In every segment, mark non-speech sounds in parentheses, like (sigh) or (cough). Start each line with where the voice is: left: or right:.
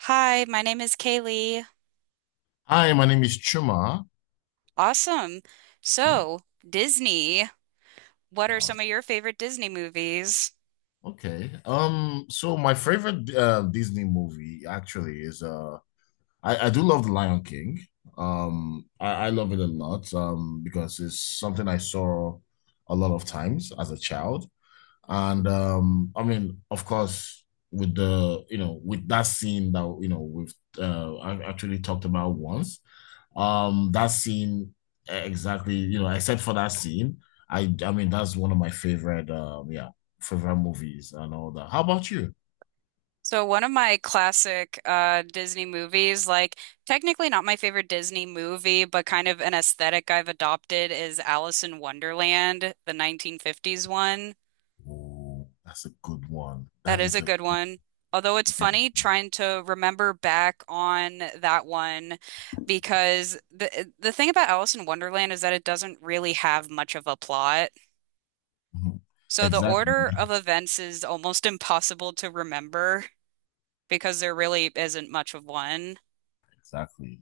right: Hi, my name is Kaylee.
left: Hi, my name is Chuma.
right: Awesome.
left: Hmm,
right: So, Disney, what are some
left: awesome.
right: of your favorite Disney movies?
left: Okay. So my favorite Disney movie actually is I do love The Lion King. I love it a lot because it's something I saw a lot of times as a child. And I mean, of course, with the with that scene that we've I actually talked about once, that scene exactly, except for that scene, I mean that's one of my favorite favorite movies and all that. How about you?
right: So, one of my classic Disney movies, like technically not my favorite Disney movie, but kind of an aesthetic I've adopted is Alice in Wonderland, the 1950s one.
left: Oh, that's a good one.
right: That
left: That
right: is
left: is
right: a
left: a
right: good one. Although it's funny trying to remember back on that one because the thing about Alice in Wonderland is that it doesn't really have much of a plot.
left: (laughs)
right: So the order
left: exactly.
right: of events is almost (laughs) impossible to remember because there really isn't much of one.
left: Exactly,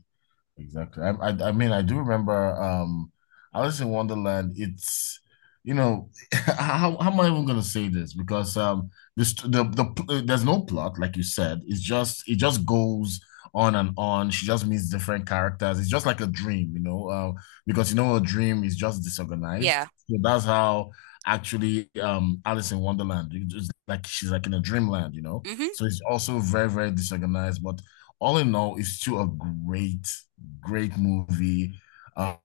left: exactly. I mean, I do remember. Alice in Wonderland. It's you know, (laughs) how am I even gonna say this? Because this the there's no plot, like you said. It just goes on and on. She just meets different characters. It's just like a dream, you know. Because you know, a dream is just
right: Yeah.
left: disorganized. So that's how actually Alice in Wonderland. It's just like she's like in a dreamland, you know.
right: hmm
left: So it's also very, very disorganized, but all in all, it's still a great, great movie.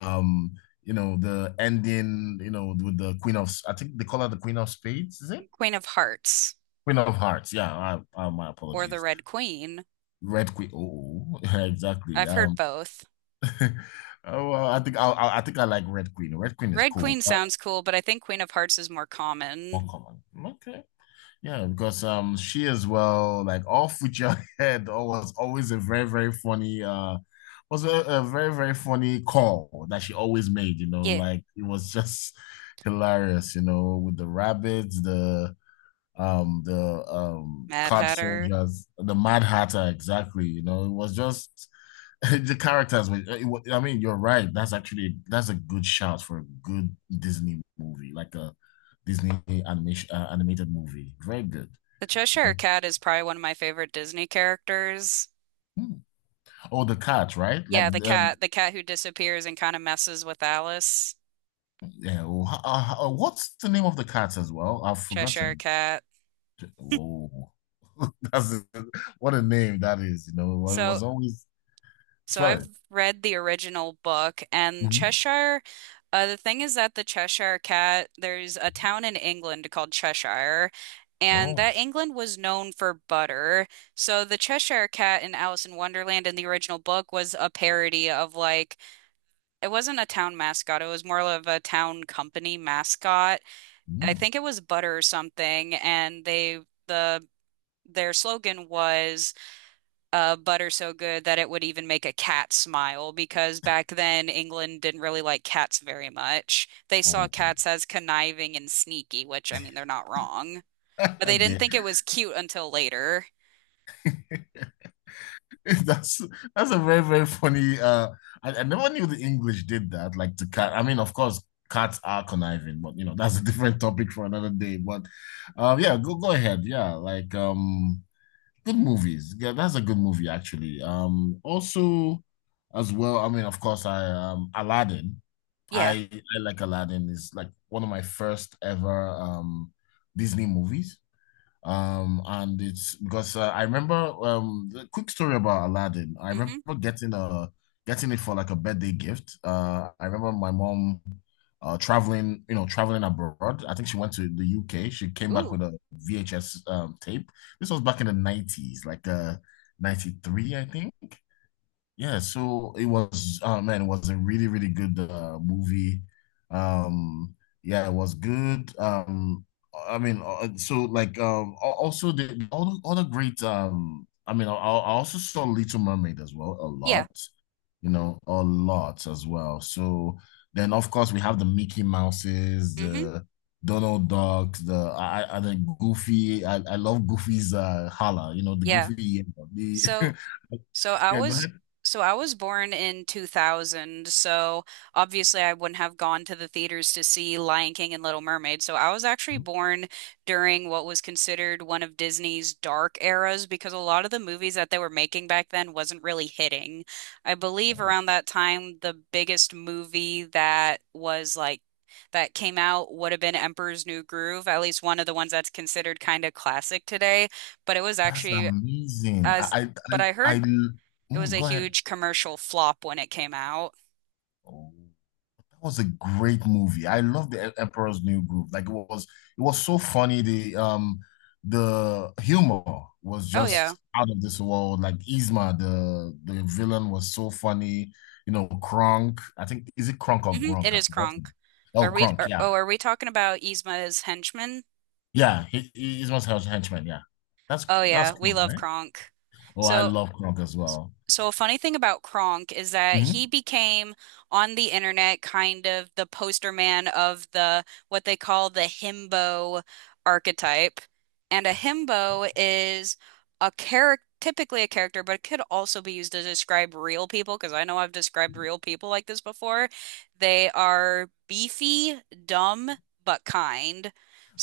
left: Um, you know, the ending, you know, with the Queen of, I think they call her the Queen of Spades, is it?
right: Queen of Hearts
left: Queen of Hearts. Yeah, my
right: or the
left: apologies.
right: Red Queen.
left: Red Queen. Oh, (laughs) exactly.
right: I've heard both.
left: (laughs) Oh, well, I think I like Red Queen. Red Queen is
right: Red
left: cool.
right: Queen
left: Not
right: sounds cool, but I think Queen of Hearts is more common.
left: uncommon. Okay. Yeah, because she as well, like all future (laughs) head, was always a very very funny uh was a very, very funny call that she always made, you know,
right: Yeah.
left: like it was (laughs) just hilarious, you know, with the rabbits, the
right: Mad
left: card
right: Hatter.
left: soldiers, the Mad Hatter, exactly, you know, it was just (laughs) the characters were, I mean, you're right. That's a good shout for a good Disney movie, like a Disney animation animated movie. Very good.
right: The
left: You
right: Cheshire
left: know.
right: Cat is probably one of my favorite Disney characters.
left: Hmm. Oh, the cat, right? Like
right: Yeah,
left: the
right: the cat who disappears and kind of messes with Alice.
left: yeah. Oh, what's the name of the cat as well? I've
right: Cheshire
left: forgotten.
right: Cat.
left: Whoa. (laughs) That's what a name that is. You know, well, it
right: So
left: was always
right: So
left: spell
right: I've
left: it.
right: read the original book and
left: Mhm.
right: Cheshire. The thing is that the Cheshire Cat, there's a town in England called Cheshire, and
left: Oh.
right: that England was known for butter. So the Cheshire Cat in Alice in Wonderland in the original book was a parody of like, it wasn't a town mascot, it was more of a town company mascot. I
left: mm,
right: think it was butter or something, and they, the, their slogan was butter so good that it would even make a cat smile because back then England didn't really like cats very much. They saw
left: oh.
right: cats as conniving and sneaky, which I mean, they're not wrong, but
left: (laughs)
right: they didn't
left: There.
right: think it was cute until later.
left: (laughs) That's that's a very, very funny. I never knew the English did that. Like to cat. I mean, of course, cats are conniving, but you know, (laughs) that's a different topic for another day. But yeah, go ahead. Yeah, like. Good movies. Yeah, that's a good movie actually. Also as well, I mean, of course, I Aladdin.
right: Yeah.
left: I I like Aladdin. It's like one of my first ever Disney movies. And it's because I remember the quick story about Aladdin. I remember
right: Mm-hmm.
left: getting a getting it for like a birthday gift. I remember my mom traveling abroad. I think she went to the UK. She came back
right: Ooh.
left: with a VHS tape. This was back in the 90s, like 93, I think. Yeah, so it was oh man, it was a really, really good movie. Um, yeah, it was good. So also the all the other great um I also saw Little Mermaid as well a
right: Yeah.
left: lot, you know, a lot as well. So then of course we have the Mickey Mouses,
right: Mm-hmm.
left: the Donald Duck, the Goofy. I love Goofy's holla, you know, the
right: Yeah.
left: Goofy. (laughs) The,
right: So. So I
left: yeah, go
right: was
left: ahead.
right: so I was born in 2000, so obviously I wouldn't have gone to the theaters to see Lion King and Little Mermaid. So I was actually born during what was considered one of Disney's dark eras because a lot of the movies that they were making back then wasn't really hitting. I believe
left: Oh,
right: around that time the biggest movie that was like that came out would have been Emperor's New Groove, at least one of the ones that's considered kind of classic today, but it was
left: that's
right: actually
left: amazing.
right: as
left: I, I,
right: but I
left: I,
right: heard
left: I
right: it was a
left: go ahead.
right: huge commercial flop when it came out.
left: Oh, that was a great movie. I love the Emperor's New Groove. Like it was so funny. The humor was
right: Oh yeah.
left: just out of this world. Like Yzma, the villain was so funny. You know, Kronk. I think is it Kronk or
right: hmm
left: Gronk?
right: It
left: I've
right: is
left: forgotten.
right: Kronk.
left: Oh,
right: Are we
left: Kronk.
right: are,
left: Yeah,
right: oh, are we talking about Yzma's henchman?
left: yeah. Yzma's henchman. Yeah,
right: Oh
left: that's
right: yeah, we
left: Kronk,
right: love
left: right?
right: Kronk.
left: Oh, I
right: So
left: love Kronk as well.
right: So a funny thing about Kronk is that he
left: Mhm.
right: became on the internet kind of the poster man of the what they call the himbo archetype. And a himbo is a character, typically a character, but it could also be used to describe real people because I know I've described real people like this before. They are beefy, dumb, but kind.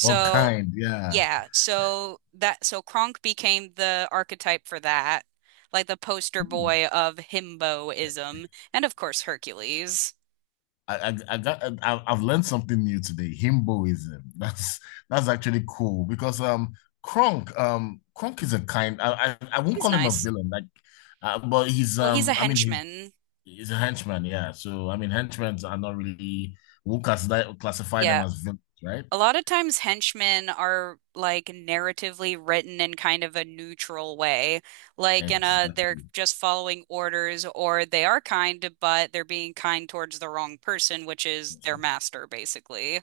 left: What kind? Yeah.
right: yeah, so that so Kronk became the archetype for that, like the poster
left: Hmm.
right: boy of himboism, and of course Hercules.
left: I've learned something new today. Himboism. (laughs) That's actually cool because Kronk is a kind. I won't
right: He's
left: call him a
right: nice.
left: villain like, but he's
right: Well, he's a henchman.
left: he's a henchman. Yeah. So I mean henchmen are not really we'll classify classify them
right: Yeah,
left: as villains, right?
right: a lot of times henchmen are like narratively written in kind of a neutral way, like in a they're
left: Exactly.
right: just following orders, or they are kind, but they're being kind towards the wrong person, which is their master, basically.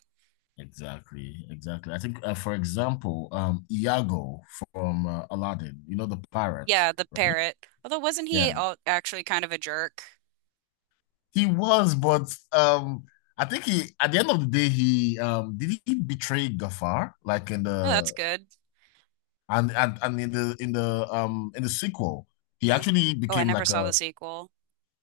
left: Exactly. Exactly. I think for example Iago from Aladdin. You know the pirates,
right: Yeah, the
left: right?
right: parrot. Although wasn't he
left: Yeah.
right: actually kind of a jerk?
left: He was, but I think he at the end of the day he did he betray Gafar like in
right: Oh, that's
left: the
right: good.
left: and in the sequel he
right: Mm.
left: actually
right: Oh, I
left: became
right: never
left: like
right: saw the
left: a
right: sequel.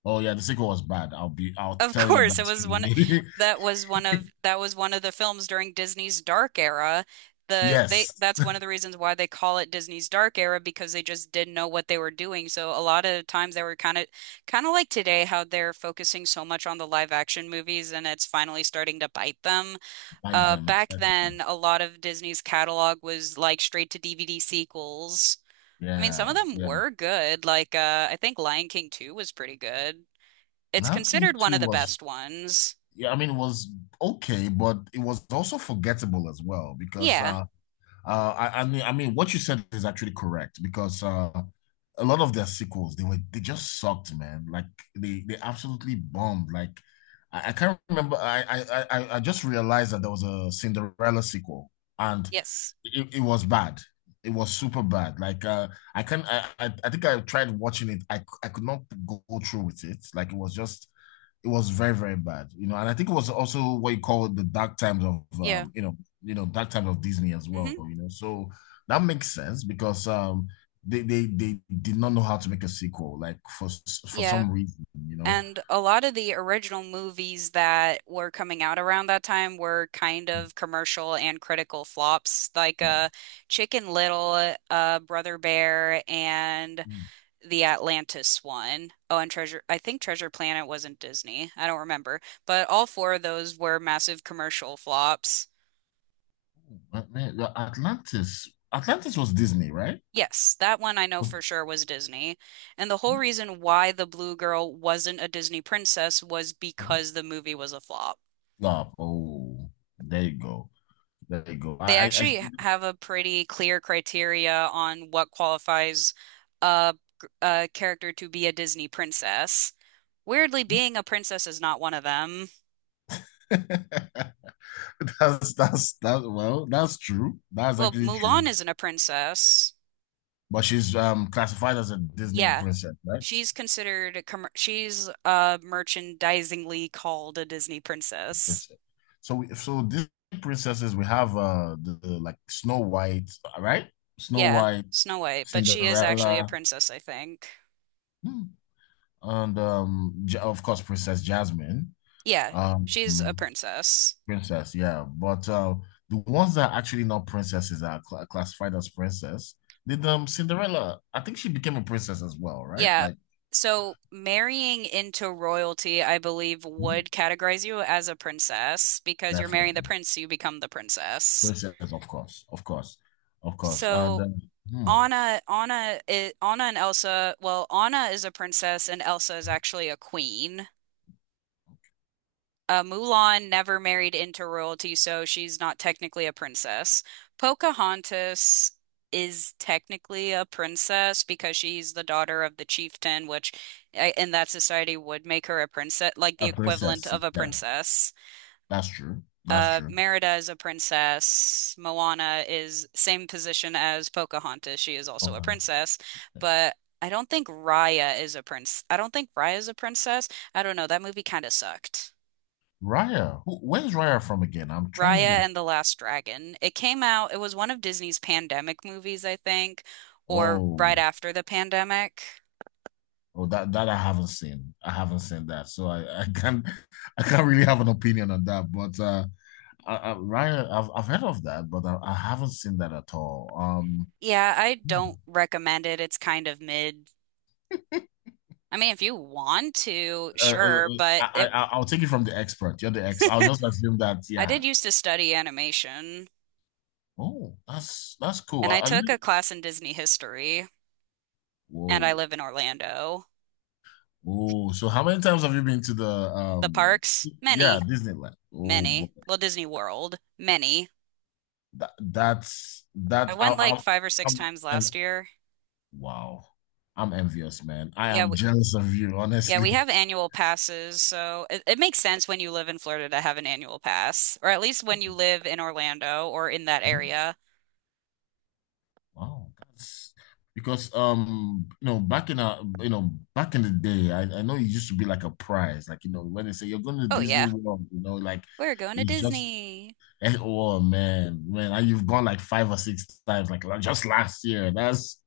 left: oh yeah the sequel was bad I'll be I'll
right: Of
left: tell you
right: course, it
left: that
right: was
left: straight
right: one
left: away.
right: that was one of
left: (laughs)
right: that was one of the films during Disney's dark era. They
left: Yes,
right: that's one of the reasons why they call it Disney's dark era because they just didn't know what they were doing. So a lot of times they were kind of like today how they're focusing so much on the live action movies and it's finally starting to bite them.
left: by them
right: Back
left: exactly.
right: then, a lot of Disney's catalog was like straight to DVD sequels. I mean, some of
left: Yeah,
right: them
left: yeah.
right: were good. Like, I think Lion King 2 was pretty good. It's
left: Lion
right: considered
left: King
right: one
left: 2
right: of the
left: was
right: best ones.
left: yeah I mean it was okay, but it was also forgettable as well because
right: Yeah.
left: I mean, I mean, what you said is actually correct because a lot of their sequels they just sucked, man. Like they absolutely bombed. Like I can't remember. I- just realized that there was a Cinderella sequel and
right: Yes.
left: it was bad. It was super bad. Like I can I think I tried watching it. I could not go through with it. Like it was just it was very very bad, you know, and I think it was also what you call the dark times of
right: Yeah.
left: you know, you know, dark times of Disney as well,
right: hmm
left: you know. So that makes sense because they did not know how to make a sequel, like for
right: Yeah.
left: some reason, you know.
right: And a lot of the original movies that were coming out around that time were kind of commercial and critical flops, like
left: No.
right: Chicken Little, Brother Bear, and the Atlantis one. Oh, and Treasure, I think Treasure Planet wasn't Disney. I don't remember. But all four of those were massive commercial flops.
left: Atlantis was Disney, right?
right: Yes, that one I know
left: Was,
right: for sure was Disney. And the whole reason why the Blue Girl wasn't a Disney princess was because the movie was a flop.
left: no, oh there you go, there you go.
right: They actually have a pretty clear criteria on what qualifies a, a character to be a Disney princess. Weirdly, being a princess is not one of them.
left: I (laughs) that's that, well, that's true, that's
right: Well,
left: actually
right: Mulan
left: true.
right: isn't a princess.
left: But she's classified as a Disney
right: Yeah,
left: princess, right?
right: she's considered, a commer- she's merchandisingly called a Disney princess.
left: Princess. So Disney princesses we have the, like Snow White, right? Snow
right: Yeah,
left: White,
right: Snow White, but she is actually a
left: Cinderella,
right: princess, I think.
left: hmm, and of course Princess Jasmine,
right: Yeah, she's a
left: um
right: princess.
left: princess, yeah. But the ones that are actually not princesses are classified as princess. Did Cinderella? I think she became a princess as well, right?
right: Yeah.
left: Like
right: So marrying into royalty, I believe,
left: hmm,
right: would categorize you as a princess because you're marrying the
left: definitely
right: prince, so you become the princess.
left: princess, of course, of course, of course, and.
right: So
left: Hmm.
right: Anna and Elsa, well, Anna is a princess and Elsa is actually a queen. Mulan never married into royalty, so she's not technically a princess. Pocahontas is technically a princess because she's the daughter of the chieftain, which in that society would make her a princess, like the
left: A
right: equivalent
left: princess.
right: of a
left: Yeah,
right: princess.
left: that's true. That's true.
right: Merida is a princess. Moana is same position as Pocahontas. She is also a
left: Okay.
right: princess, but I don't think Raya is a princess. I don't know. That movie kind of sucked.
left: Raya. Who, where's Raya from again? I'm trying to
right: Raya
left: like.
right: and the Last Dragon. It came out, it was one of Disney's pandemic movies, I think, or
left: Oh,
right: right after the pandemic.
left: oh, that that I haven't seen. I haven't seen that, so I can't (laughs) I can't really have an opinion on that. But Raya, I've heard of that, but I haven't seen that at all.
right: Yeah, I
left: Hmm.
right: don't recommend it. It's kind of mid. I mean, if you want to,
left: Uh, uh,
right: sure,
left: uh,
right: but
left: I,
right: it,
left: I I'll take it from the expert. You're the ex. I'll
right: (laughs)
left: just assume that.
right: I
left: Yeah.
right: did used to study animation,
left: Oh, that's cool.
right: and I
left: Are
right: took a
left: you?
right: class in Disney history, and I
left: Whoa.
right: live in Orlando.
left: Oh, so how many times have you been to the
right: The parks,
left: yeah,
right: many,
left: Disneyland? Oh boy.
right: many. Well, Disney World, many.
left: That that's
right: I
left: that
right: went like
left: I
right: five or six
left: I'm
right: times
left: and
right: last year.
left: wow. I'm envious, man. I
right: Yeah,
left: am jealous of you, (laughs)
right: yeah, we
left: honestly.
right: have annual passes, so it makes sense when you live in Florida to have an annual pass, or at least when you live in Orlando or in that
left: Mhm.
right: area.
left: Wow, that's because you know back in a you know back in the day, I know it used to be like a prize, like you know when they say you're going to
right: Oh
left: Disney
right: yeah,
left: World, you know like
right: we're going to
left: it's just
right: Disney.
left: (laughs) Oh man, man, you've gone like five or six times, like just last year. That's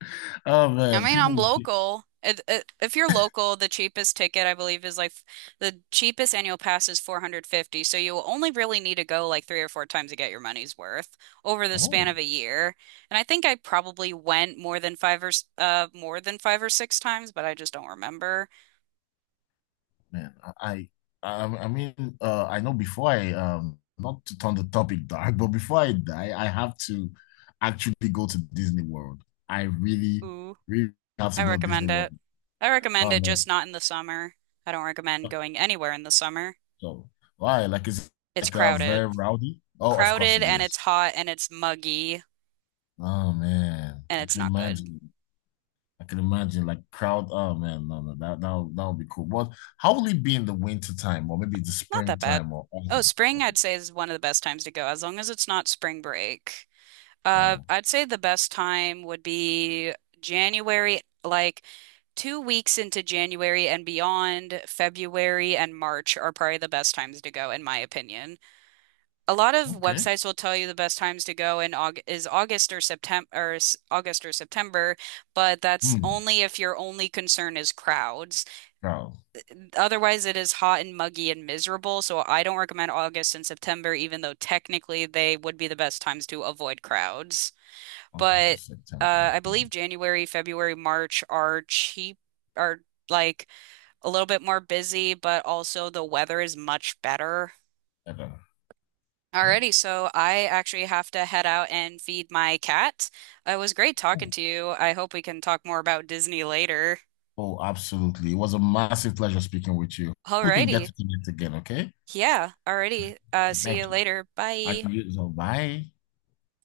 left: oh
right: I
left: man,
right: mean,
left: people.
right: I'm
left: Will keep
right: local. If you're local, the cheapest ticket I believe is like the cheapest annual pass is 450, so you only really need to go like 3 or 4 times to get your money's worth over the span
left: Oh
right: of a year. And I think I probably went more than more than 5 or 6 times, but I just don't remember.
left: man, I mean, I know before I not to turn the topic dark, but before I die, I have to actually go to Disney World. I really, really have
right: I
left: to go to Disney
right: recommend
left: World.
right: it. I recommend
left: Oh
right: it
left: man,
right: just not in the summer. I don't recommend going anywhere in the summer.
left: so why? Like it's
right: It's
left: like very
right: crowded.
left: rowdy. Oh, of course
right: Crowded
left: it
right: and it's
left: is.
right: hot and it's muggy
left: Oh man,
right: and
left: I
right: it's
left: can
right: not good.
left: imagine. I can imagine like crowd. Oh man, no, no, that that that would be cool. But how will it be in the winter time or maybe the
right: Not that bad.
left: springtime or
right: Oh,
left: autumn?
right: spring I'd say is one of the best times to go as long as it's not spring break.
left: Oh,
right: I'd say the best time would be January, like 2 weeks into January and beyond, February and March are probably the best times to go in my opinion. A lot of
left: okay.
right: websites will tell you the best times to go in Aug is August or September August or September, but that's
left: Hmm.
right: only if your only concern is crowds.
left: Crowd.
right: Otherwise, it is hot and muggy and miserable, so I don't recommend August and September, even though technically they would be the best times to avoid crowds.
left: August,
right: But
left: this September.
right: I
left: Hmm.
right: believe January, February, March are cheap, are like a little bit more busy, but also the weather is much better.
left: Okay. Oh,
right: Alrighty, so I actually have to head out and feed my cat. It was great talking
left: oh,
right: to you. I hope we can talk more about Disney later.
left: oh, absolutely. It was a massive pleasure speaking with you. We can get
right: Alrighty.
left: to connect again, okay?
right: Yeah, alrighty. See you
left: Thank you.
right: later.
left: And
right: Bye.
left: you, so bye.